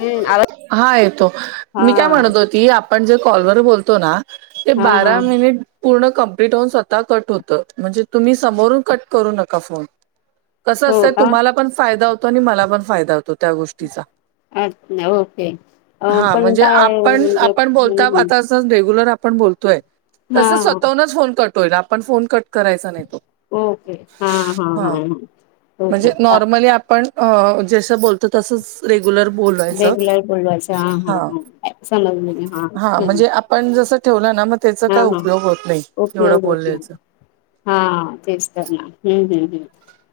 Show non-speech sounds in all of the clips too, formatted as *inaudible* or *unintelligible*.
हम्म आवाज हा येतो हा मी काय म्हणत होते. की आपण जे कॉलवर बोलतो ना ते हा हा बारा मिनिट. पूर्ण कंप्लीट होऊन स्वतः कट होतं म्हणजे तुम्ही समोरून कट करू नका फोन. कसं हो असतंय का तुम्हाला पण फायदा होतो आणि मला पण फायदा होतो त्या गोष्टीचा. अचछा ओके. अ हा पण म्हणजे काय आपण म्हणजे आपण बोलता हम्म आता. रेग्युलर आपण बोलतोय हा तस हा स्वतःूनच फोन कट होईल आपण फोन कट करायचा नाही तो. ओके हा हा हा ओके म्हणजे बा. नॉर्मली आपण अ जसं बोलत तसंच. फोनवर बोलायचं रेग्युलर बोलवायचं हा हा समजले मी हा हम्म म्हणजे. पण जस ठेवलं ना मग त्याचा हा काय हा उपयोग होत नाही एवढं उपयोग होत नाही बोलल्याचं. हा तेच तर ना हम्म हम् हम्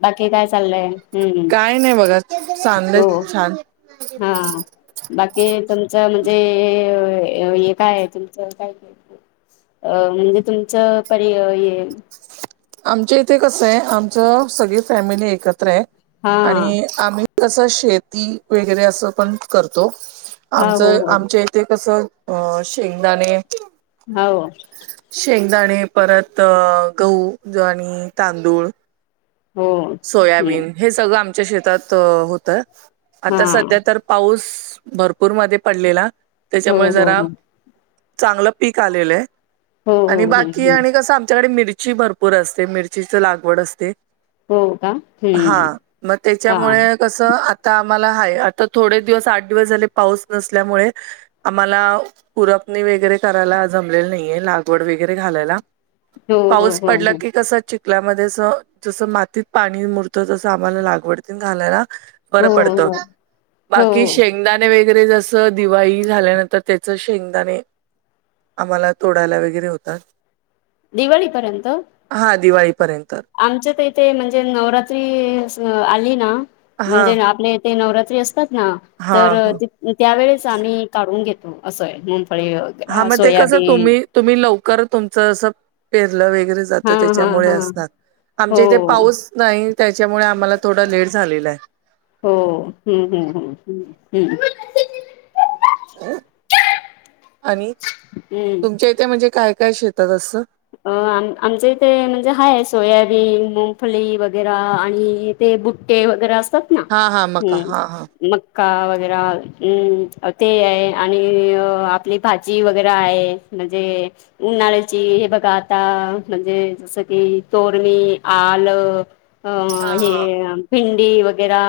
बाकी काय चाललंय. हम्म काय नाही बघा चांगलं. हो हा *inaudible* बाकी तुमचं म्हणजे हे काय आहे तुमचं काय. अ म्हणजे तुमचं पर ये. आमच्या इथे कसं आहे आमच सगळी फॅमिली एकत्र आहे हा आणि आम्ही कस शेती वगैरे असं पण करतो हा हो आमचं हो आमच्या इथे कसं अ शेंगदाणे हो. शेंगदाणे परत गहू ज्वारी तांदूळ. हो हम्म सोयाबीन हे सगळं आमच्या शेतात होतय हा आता सध्या तर. पाऊस भरपूर मध्ये पडलेला हो त्याच्यामुळे हो जरा हो चांगलं पीक आलेलं आहे हो आणि हो हम्म बाकी हम्म आणि भरपूर असते मिरचीची लागवड असते हो का हा हम्म मग हा त्याच्यामुळे कसं आता आम्हाला हाय आता थोडे दिवस आठ दिवस झाले पाऊस नसल्यामुळे आम्हाला पुरपणी वगैरे करायला जमलेली नाहीये लागवड वगैरे घालायला हो हो पाऊस हो पडला हो की कसा च चीकल्यामध्ये जस मातीत पाणी मुरत तसं आम्हाला लागवडतीन घालायला बर हो हो पडत हो बाकी हो. शेंगदाणे वगैरे जस दिवाळी झाल्यानंतर त्याच शेंगदाणे आम्हाला तोडायला वगैरे होतात दिवाळीपर्यंत हा दिवाळीपर्यंत आमच्या तर इथे म्हणजे नवरात्री आस आली ना हा म्हणजे आपले ते नवरात्री असतात ना हा तर ह त्यावेेळेस आम्ही काढून घेतो असं आहे मग फळे हा मग ते कसं तुम्ही तुम्ही लवकर तुमचं असं पेरलं वगैरे जात हा हा त्याच्यामुळे हा असतात हो आमच्या इथे पाऊस नाही त्याच्यामुळे आम्हाला थोडा लेट झालेला आहे हो हम्म हम्म हम्म हम्म हम्म आणि हम्म तुमच्या इथे म्हणजे काय काय शेतात असं अ आम आमच इथे म्हणजे हाय सोयाबीन मुगफली वगैरे आणि ते बुट्टे वगैरे असतात ना हा हा मका हा हा हम्म मक्का वगैर अम् ते आणि आपली भाजी वगैरे आहे म्हणजे उन्हाळ्याची हे बघ गाता म्हणजे जसं कि तोरणी आलं अ हा हे हा भिंडी वगैरा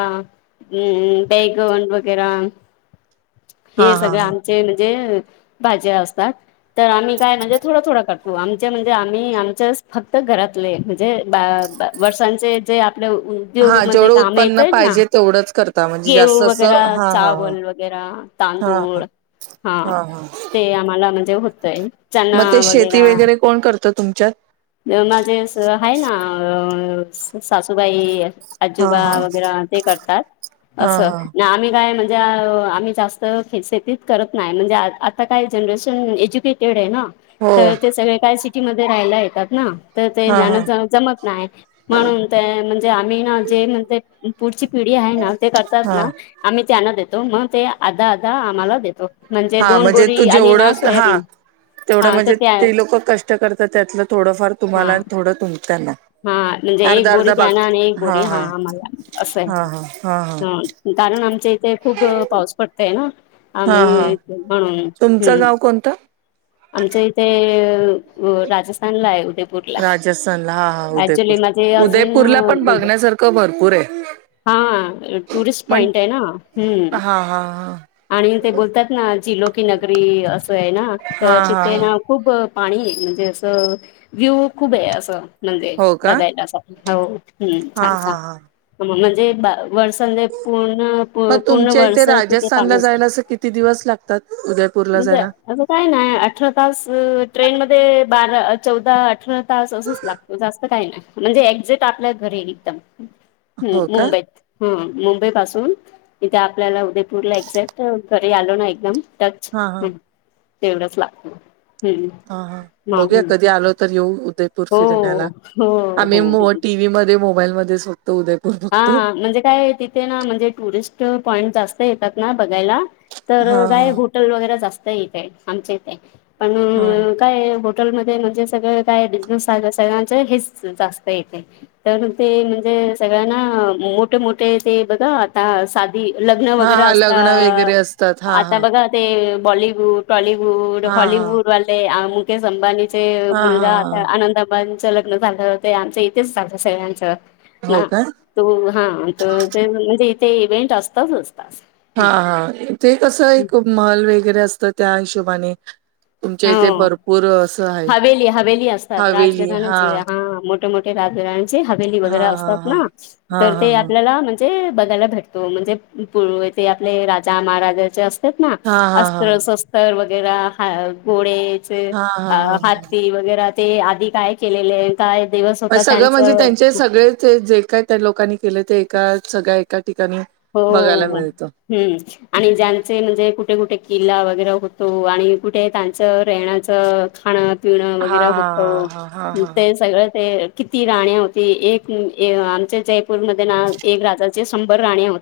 बैगन वैगेरा हा हे हा सगळ हा आमचे म्हणजे भाज्या असतात तर आम्ही काय म्हणजे हो आमच्या म्हणजे आम्ही आमच्या फक्त घरातले म्हणजे वर्षांचे जे आपले हा उद्योगमध्ये जेवढं काम उत्पन्न येतय ना पाहिजे तेवढंच करता म्हणजे घेऊ जास्त वगैरे असं हा हा ह चावल वगैर वैगेरा हा हा तांदूळ हा हा त्यांना मग ते वगैरे शेती आ कोण करतं तुमच्यात माझे आहे ना सासूबाई हा आजोबा हा वगैरे ते करतात हा असं हा आम्ही काय म्हणजे म्हणजे आम्ही जास्त शेतीत करत नाही म्हणजे आता काही जनरेशन एज्युकेटेड आहे ना हो तर ते सगळे काय सिटीमध्ये राहायला येतात ना तर ते हा जाण हा जमत नाही म्हणून ते म्हणजे आम्ही ना जे म्हणजे पुढची पिढी आहे ना ते करतात हा ना आम्ही त्यांना देतो मग ते आधा आधा आम्हाला देतो हा दोन म्हणजे तू बोरी आली ना जेवढं हा सोयाबीन तेवढं हा तर म्हणजे त्या ते लोक कष्ट कर त्यातलं थोडंफार हा तुम्हाला थोडं तुम त्यांना हा म्हणजे एक अर्धा बोरी अर्धा बाग त्याना आणि एक बोरी हा आम्हाला असं आहे हा हा हा हा ह कारण आमच्या इथे खूप पाऊस पडतय ना आम्ही म्हणून हम् कोणत. आमच्या इथे, अ राजस्थानलाय, उद्या राजस्थानला हा हा उदयपूर ऍक्चुली माझे हजबेंड उदयपूरला पण ना बघण्यासारखं भरपूर आहे हा टुरिस्ट पण पॉइंट आहे हा हा ह. आणि ते बोलतात ना, झिलो की नगरी असंय ना, हा त हा तिथे हा ना, खूप पाणीये, म्हणजे असं व्ह्यूव खूपे, असं म्हणजे हो का बघायला अस. हो, हम्म हा छान छान, हा हा म्हणजे वर्सनदे पूर्ण मग पूर्ण तुमच्या इथे वर्ष तिथे राजस्थानला पाणी असत जायला, असं किती दिवस लागतात, उदयपूरला म्हणजे जायला. असं काय नाय, अठरा तास, ट्रेन मध्ये बारा, चौदा, अठरा तास असच लागत, जास्त काय नाय, म्हणजे एक्झेट आपल्या घरी एकदम. हम्म हो का मुंबईत, हम्म मुंबई पासून, इथे आपल्याला उद्यय पूरला एक्झॅक्ट घरी आलो ना, एकदम टच हा हा तेवढंच लागत. हम्म हा हा, मग बघूया कधी आलो तर येऊ उदय हो फिरण्याला, हो आम्ही हो मो हो. टीव्ही मध्ये, मोबाईलमध्ये फक्त उदयपूर बघतो हा, म्हणजे काय त ते ना, म्हणजे टुरिस्ट पॉइंट जास्त येतात ना बघायला, हा तर काय हा होट टल वगैरे जास्त इथे, आमच्या इथे, हा पण काय हॉटेलमध्ये म्हणजे सगळं काय, बिझनेसे सगळ्यांच हेच जास्त येथे. तर ते म्हणजे, सगळ्यांना मोठे मोठे, ते बघा आता, सा ठी, लग्न हा वगैरे हा असता, लग्न वगैरे असतात हा आता हा बघा ते बॉलिवूड, टॉलिवूड, हा हॉलीिवूड हा वाले, मुकेश अंबानी ते ते हा हा मुलगा, आता हा आनंदाबाच लग्न झालं, ते आमच्या इथेच झालत सगळ्यांचं. हो ना, का तू हा ते म्हणजे इथे, इव्हेंट असताच असता. हा हा, ते कसं, एक महल वगैरे असतं, त्या हिशोबाने. तुमच्या इथे हो भरपूर असं हाय, हवेली हवेली असतात हवेली हा. राजघराण्याचे मोठे मोठे राजे राणी चे, हवेली हा वगैरे असतात ना? हा तर हा ते हा आपल्याला म्हण ते बघायला भेटतो, म्हणजे पूर्वी तेआपले राजा महाराजाचे अस तात ना, हा हा हा हा हा अस्र शस्त्र वैगेरे गोळे चे हा हा हा हात हा ती वगैरे ते आधी काय केलेले. काय दिवस, होता सगळं म्हणजे, त्यांचं त्यांचे सगळे ते जे काय त्या लोकांनी केलं ते एका, सगळ्या एका ठिकाणी, हो बघायला मिळतं हम्म. आणि ज्यांचे म्हणजे कुठे कुठे किल्ला वगैरे होतो, आणि कुठे त्यांच राहण्याचं, खाण पिणं हा वगैरे होतं, हा हा हा ते हा सगळं ते किती राण्या होती, एक आमच्या जयपूरमध्ये ना एक राजाचे शंभर राण्या होती. हे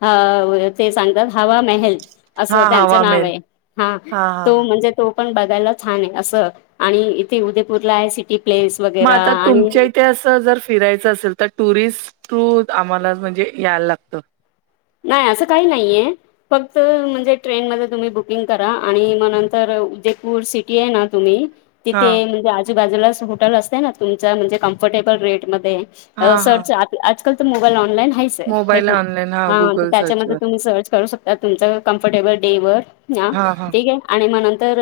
अ ते सांगतात हवा महल. असं हा हा त्यांचं हवा मेल नावे, हा तो म्हणजे तो पण बघायला छाने असं, आणि इथे उदयपूरला आहे सिटी प्लेस. म वगैरे आता, तुमच्या आणि इथे असं जर फिरायचं असेल त, टुरिस्ट टू आम्हाला म्हणजे, यायला लागतं. नाय, असं काही नाहीये. फक्त म्हणजे ट्रेन मध्ये तुम्ही बुकिंग करा, आणि मग नंतर उदयपूर सिटी आहे ना, तुम्ही हा तिथे म्हणजे आजूबाजूलाच हॉटेल असत ना, तुमच म्हणजे, कम्फर्टेबल रेटमध्ये, हा हा सर्च, आजकाल त, मोबाईल ऑनलाईन हाईच. मोबाईल ऑलाईन ह. हा तर त्याच्यामध्ये तुम्ही सर्च करू शकता, तुमचं कम्फर्टेबल डे वर ह हा हा ठीके. आणि मग नंतर,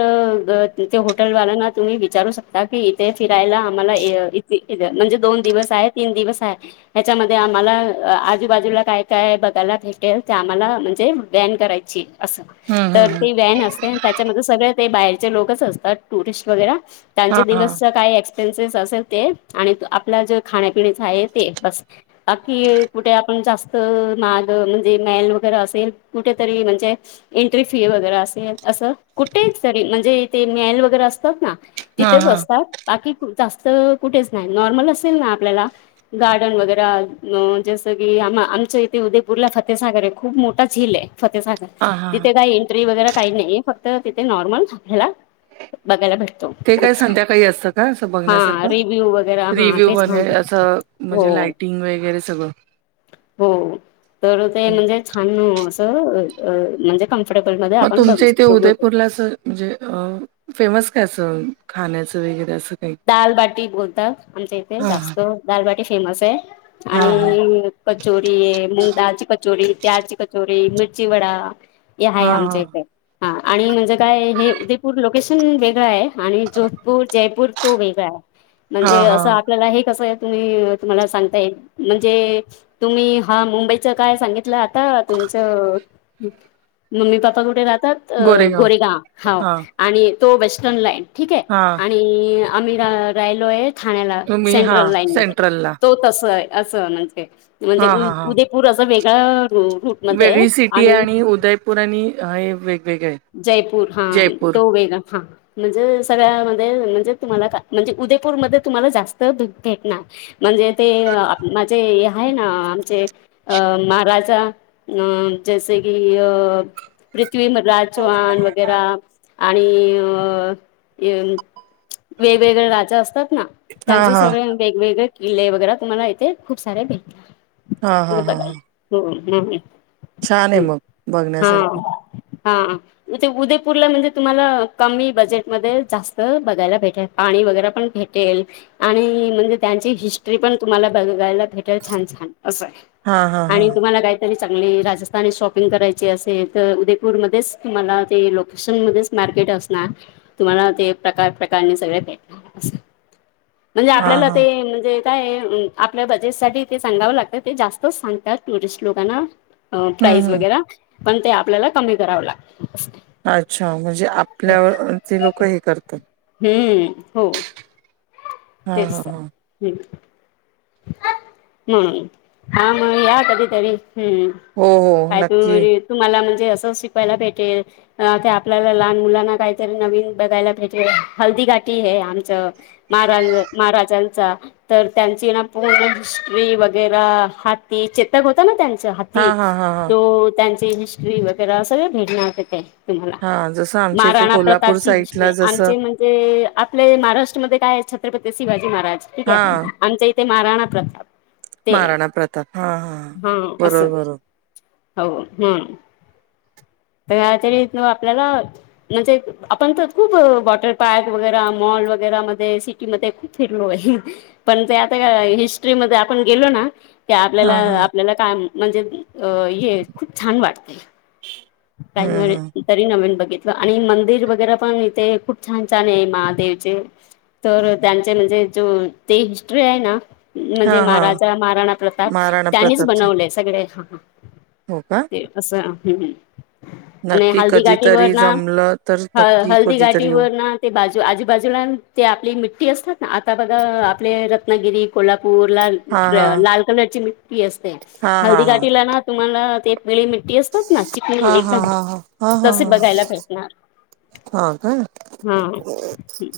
ते हॉटेलवाल्यांना तुम्ही विचारू शकता की, इथे फिरायला आम्हाला म्हणजे दोन दिवस आहे, तीन दिवस आहे. ह्याच्यामध्ये आम्हाला, आजूबाजूला काय काय बघ- भेटेल तर आम्हाला म्हणजे बॅन करायची असं हम्म तर हम्म हम्म ते व्हॅन असते त्याच्यामध्ये सगळे ते बाहेरचे लोकच असतात टुरिस्ट वगैरे त्यांचे हा हा दिवसचा काय एक्सपेन्सिस असेल ते, आणि आपला जे खाण्यापिण्याचा आहे ते, बस. बाकी, कुठे आपण जास्त, ना म्हणजे मल वगैरे असेल कुठेतरी म्हणजे एंट्री फी वगैरे असेल असं कुठे तरी म्हणजे ते मेल वगैरे असतात ना. हा तिथेच हा असतात बाकी जास्त कुठेच नाही नॉर्मल असेल ना आपल्याला गार्डन वगैरे जसं की आ आमच्या इथे उद्या बुरला फतेसागर आहे खूप मोठा झीलल आहे फतेसागर हा हा तिथे काय त वगैरे काही नाही फक्त तिथे नॉर्मल आपल्याला बघायला भेटतो. ते काय संध्याकाळी असतं का असं बघण्यास? रिव्यू वगै रिव्ह्यू म्हणजे असं म्हणजे लायटिंग वगैरे सगळं. हो तर ते म्हणजे छान असं म्हणजे फफर्टेबल मध्ये मग आपण बघ तुमच्या श इथे उदयपूरला असं म्हणजे फेमस काय असं खाण्याचं वगैरे असं काही दालबाटी बोलतात आमच्या इथे हा जास्त दालबाटी फेमस आहे हा हा हा आणि कचोरी, मूग दालची कचोरी, प्याजची कचोरी, मिर्ची वडा, हे आहे हा आमच्या इथे हा आणि म्हणजे काय हे उदयपूर लोकेशन वेगळं आहे. आणि जोधपूर, जयपूर तो वेगळा आहे हा हा म्हणजे हा असं आपल्याला हे कसं तुम्ही तुम्हाला सांगता येत म्हणजे तुम्ही हा मुंबईच काय सांगितलं आता तुमचं? मम्मी, पप्पा कुठे राहतात गोरेगाव हा आणि तो वेस्टर्न लाईड ठीक आहे. हा आणि आम्ही रा राहिलोय ठाण्याला तुम्ही हा सेंट्रल लाईन म सेंट्रलला तो असं म्हणजे म्हणजे हा हा हा उदयपूर असं वेगळा वेगळी सिटी आहे आणि उदयपूर आणि हे वेगवेगळे आहे. जयपूर हा जयपूर तो वेग हा म्हणजे सगळ्यामध्ये म्हणजे तुम्हाला का म्हणजे उदयपूरमध्येध्ये तुम्हाला जास्त दूध भेटणार. म्हणजे ते माझे आहे ना आमचे अ महाराजा अ जैसे की अ पृथ्वी म राज हा चौवाण वगैरा आणि अ वेगवेगळे राजा असतात ना हा त्यांच सगळे वेगवेगळे किल्ले वगैरे तुम्हाला इथे खूप सारे हा भेटात हा हा बघा. हा हम्म हम्म छान आहे हम् मग हा बघण्यासारखं हा उदयपूरला म्हणजे तुम्हाला कमी बजेटमध्ये जास्त बघायला भेटेल. पाणी वगैरे पण भेटेल आणि म्हणजे त्यांची हिस्ट्री पण तुम्हाला बघायला भेट छान, छान अस आहे हा हा हा आणि तुम्हाला काय? तरी चांगली राजस्थानी शॉपिंग करायची असेल तर उदयपूरमध्ये तुम्हाला ते लोकेशन मध्येच मार्केट असणार तुम्हाला ते प्रकार -प्रकार सगळे भे म्हणजे हा आपल्याला हा ते म्हणजे काय आपल्या बजेट साठी ते सांगावं लागतं ते जास्तच सांगतात टुरिस्ट लोकांना. अ हं, प्राईस हं. वगैरे पण ते आपल्याला कमी करावं लागत. अच्छा म्हणजे आपल्यावर ते लोक हे करतात. हम्म हो हां, तेच हां, हां. हम् हा मग या कधीतरी हम्म हो, हो. काय नक्की. तु तुम्हाला म्हणजे असं शिकवायला भेटेल. अ ते आपल्याला लहान मुलांना काहीतरी नवीन बघायला पाहिजे हल्दी गाठी हे आमचं महारा महाराजांचा तर त्यांची ना. *unintelligible* वगैरे हाती चेतक होता ना त्यांच ह ती, हां, हां, हां, हां. तो त्यांचे हिस्ट्री वगैरे सगळ भेटणार ते. तुम्हाला हां, जसं आमच्या इथे महाराणा कोल्हापूर प्रतापची साइडला वि जसं आमचे म्हण ते आपले महाराष्ट्रामध्ये काय आहे छत्रपती शिवाजी महाराज ठीक आहे हां, आमच्या इ ते महाराणा प्रताप. महाराणा प्रताप हा हा बरोबर बरोबर! हो हम्, *unintelligible* आपल्याला म्हणजे आपण तर खूप वॉटर पार्क वगैर मॉल वगैरे मध्ये सी म खूप फिरलो आहे पण त्यात त्या हिस्ट्रीमध्ये आपण गेलो ना ते आपल्याला हां, हां. आपल्याला काम म्हणजे अ ये खूप छान वाटतेय, हं, हं. *unintelligible* तरी नवीन बघितलं आणि मंदिर वगैरे पण इथे खूप छान छान आहे महादेवचे. तर त्यांचे म्हणजे जो ते हिस्ट्री आहे ना. म्हणजे हां, हां. महाराजा महाराणा प्रताप महाराणा त्यांनीच प्रतापचे. बनवले सगळे हा. हो का? ते असं हम हम. आणि नक्की हलदी कधीतरी घाठीवरन, जमलं तर नक्की हळदी कधीतरी येऊ. घाठीवरन ते बाजू आजूबाजूला ते आपली मि्टठी असतात ना आता बघा आपले रत्नागिरी कोल्हापूरला. हां, हां. लाल कलरची मिट्टी असते, हां, हळदी हां, हां. घाटीलाना तुम्हाला ते मिळी मिट्टी असतात ना चिकणी हां, हां, एकदम, हां, हां. तसे बघायला भेटणार. हा काय. हम्.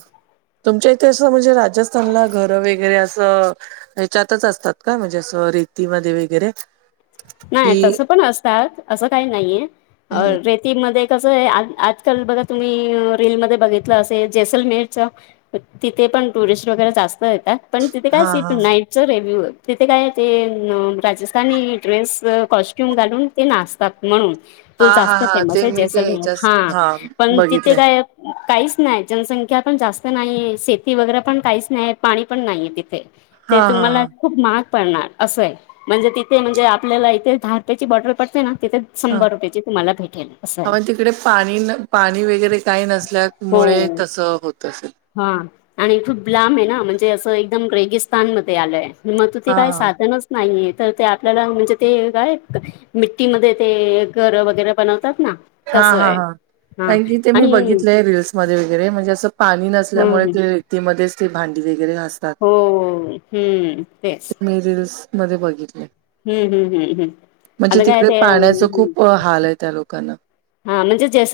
तुमच्या इथे असं म्हणजे राजस्थानला घर वगैरे असं ह्याच्यातच असतात का म्हणजे असं रेतीमध्ये वगैरे. नाही कि तसं पण असतात असं काही नाहीय, अ हम्म रेती ती मध्ये कसं आहे आजकाल बघा तुम्ही रीलमध्ये बघितलं असे जैसलमेहरच तिथे पण टुरिस्ट वगैरे जास्त येतात. पण तिथे काय हा सीट हा नाईटच रेव्ह्यू तिथे काय ते राजस्थानी ड्रेस कॉस्ट्युम घालून ते नाचतात म्हणून. हा तो हा जास्त हा फेमस ते आहे मी ते जैसलम ह्याच्याच हा पण तिथे बघितलंय काय. काहीच नाही जनसंख्या पण जास्त नाहीये शेती वगैरे पण काहीच नाही पाणी पण नाहीये तिथे. ते हा हा तुम्हाला हा खूप महाग पडणार असय म्हणजे तिथे म्हणजे आप आपल्याला इथे दहा रुपयाची बॉटल पडते ना तिथे हा शंभर रुपयाची तुमला भेट ं *unintelligible* अस. हा तिकडे पाणी पाणी वगैरे काही नसल्यामुळे हो. तसं होत असेल. हा आणि खूप लांब आहे ना म्हणजे असं एकदम रेगिस्तान मध्ये आलंय. मग तु ते हा काही हा साधनच नाहीये तर ते आपल्याला म्हणजे ते काय मिट्टीमध्ये ते घर वगैरे बनवतात ना. हा तसं हा आहे हा, हा कारन की ते मी आणि हम्म बघितलेय रीलल्स मध्ये वगैरे म्हणजे असं पाणी नसल्यामुळे हम्म ते रेतीमध्येच ते भांडी वगैरे घास तात, हो हम्म तेच मी रील्स मध्ये बघित हम्म हम्म हम्म, आता काय तिकडे ते पाण्याचं खूप हाल आहे त्या लोकांना हा म्हणजे जस